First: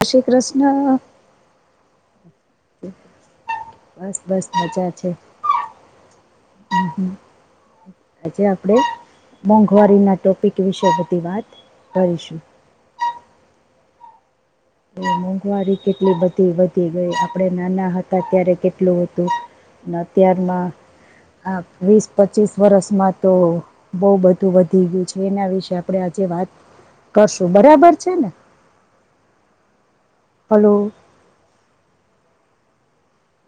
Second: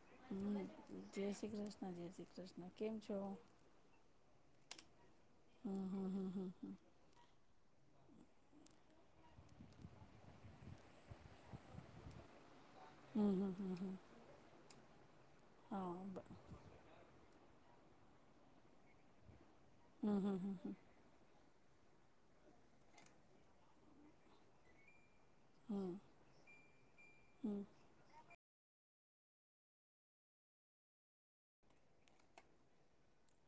જય શ્રી હમ કૃષ્ણ જય શ્રી કૃષ્ણ જય શ્રી કૃષ્ણ કેમ છો બસ બસ મજા છે હમ હમ હમ હ આજે આપણે મોંઘવારીના ટોપિક વિશે બધી વાત કરીશું હમ હમ હમ હ હું મોંઘવારી કેટલી બધી વધી ગઈ આપણે નાના હતા ત્યારે કેટલું હતું અને અત્યારના હમ હમ આ વીસ પચીસ વરષમાં તો બહવ બધું વધી ગયું છે એના વિશે હમ આપડે આજે વાત કરશું હમ બરાબર છે ને હલોો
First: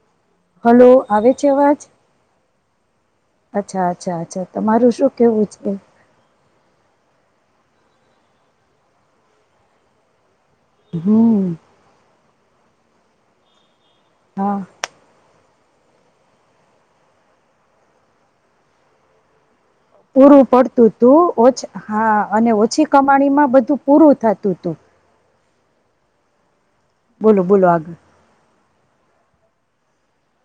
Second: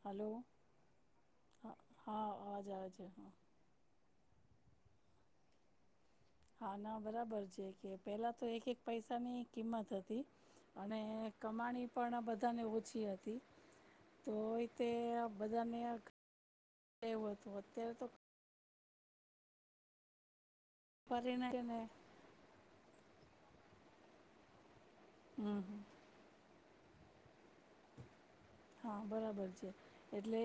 હલો હલો આવે છે હા અવાજ હા અવાજ આવે છે હા અચ્છા અચ્છા અચ્છા તમારું શું કેવું છે હા ના બરાબર છે કે પેલા તો એક એક પૈસા ની કિંમત હતી અને હમ કમાણી પણ બધા પોતાને ઓછી હતી તો હા એતે બધાનેવું હતું અત્યારે તો પૂરું પડ તું તું ફરીને ઓછ છે ને હા અને ઓછી કમાણીમાં બધું પૂરું થતું હતું હમ હ બોલો બોલો આગડ હા બરાબર છે એટલે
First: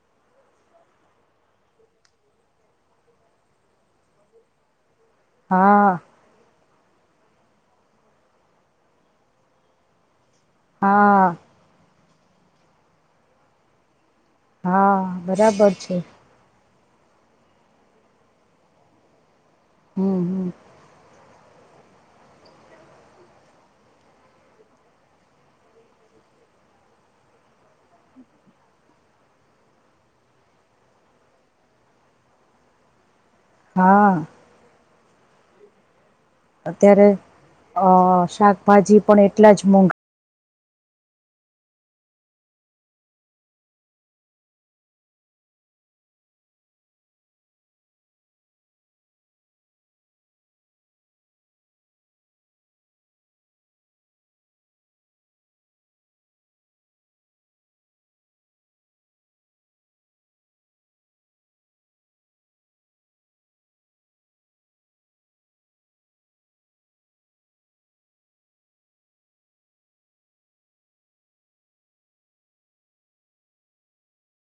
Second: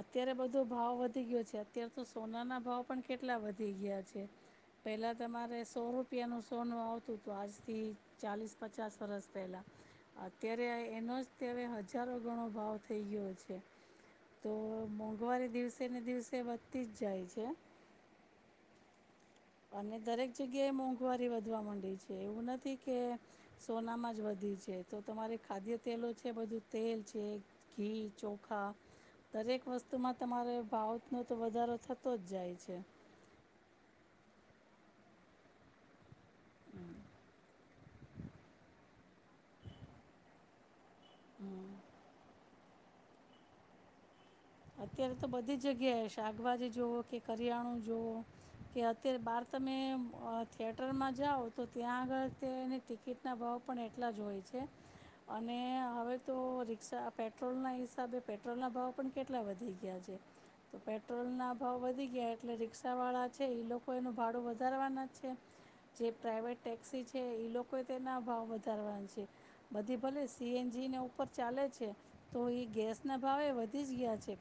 અત્યારે બધો ભાવ વધી ગયો છે અત્યારે તો સોના ના ભાવ પણ કેટલા વધી ગયા છે પેલા તમારે સો હા રૂપિયા ન સોનું આવતું હતું આજથી ચાલીસ પચાસ વરસ પહેલા અત્યારે એનો હા જવે બચારો ગણો ભાવ થઈ ગયો છે. તો હા મોંઘવારી બરાબર દિવસે છે ને દિવસે ત જ જાય છે. અને હમ દરેક હમ જગ્યાએ મોંઘવારી વધવા માંડી છે એવું નથી કે સોનામાં જ વધી છે તો તમારી ખાદ્યતેલો છે બધું તેલ છે ઘી ચોખા દરેક વસ્તુમાં તમારે ભાવનો તો વધારો થતો જ જાય છે. હા અત્યારે અ શાકભાજી પણ એટલા જ મોંઘા હમ અત્યારે તો બધી જ જગ્યાએ શાકભાજી જુઓ કે કરિયાણું જુવઓ કે અત્યારે બાર તમે થિયેટરમાં જાઓ તો ત્યાં આગળ તેની ટિકિટના ભાવ પણ એટલા જ હોય છે અને હવે તો રિક્ષા પેટ્રોલના હિસાબે પેટ્રોલના ભાવ પણ કેટલા વધી ગયા છે તો પેટ્રોલના ભાવ વધી ગયા એટલે રિક્ષાવાળા છે એ લોકો એનું ભાડું વધારવાના જ છે જે પ્રાઇવેટ ટેક્સી છે એ લોકો તેના ભાવ વધારવાના છે બધી ભલે સીએનજીને ઉપર ચાલે છે તો એ ગેસના ભાવે વધી તીજ ગયા છેે.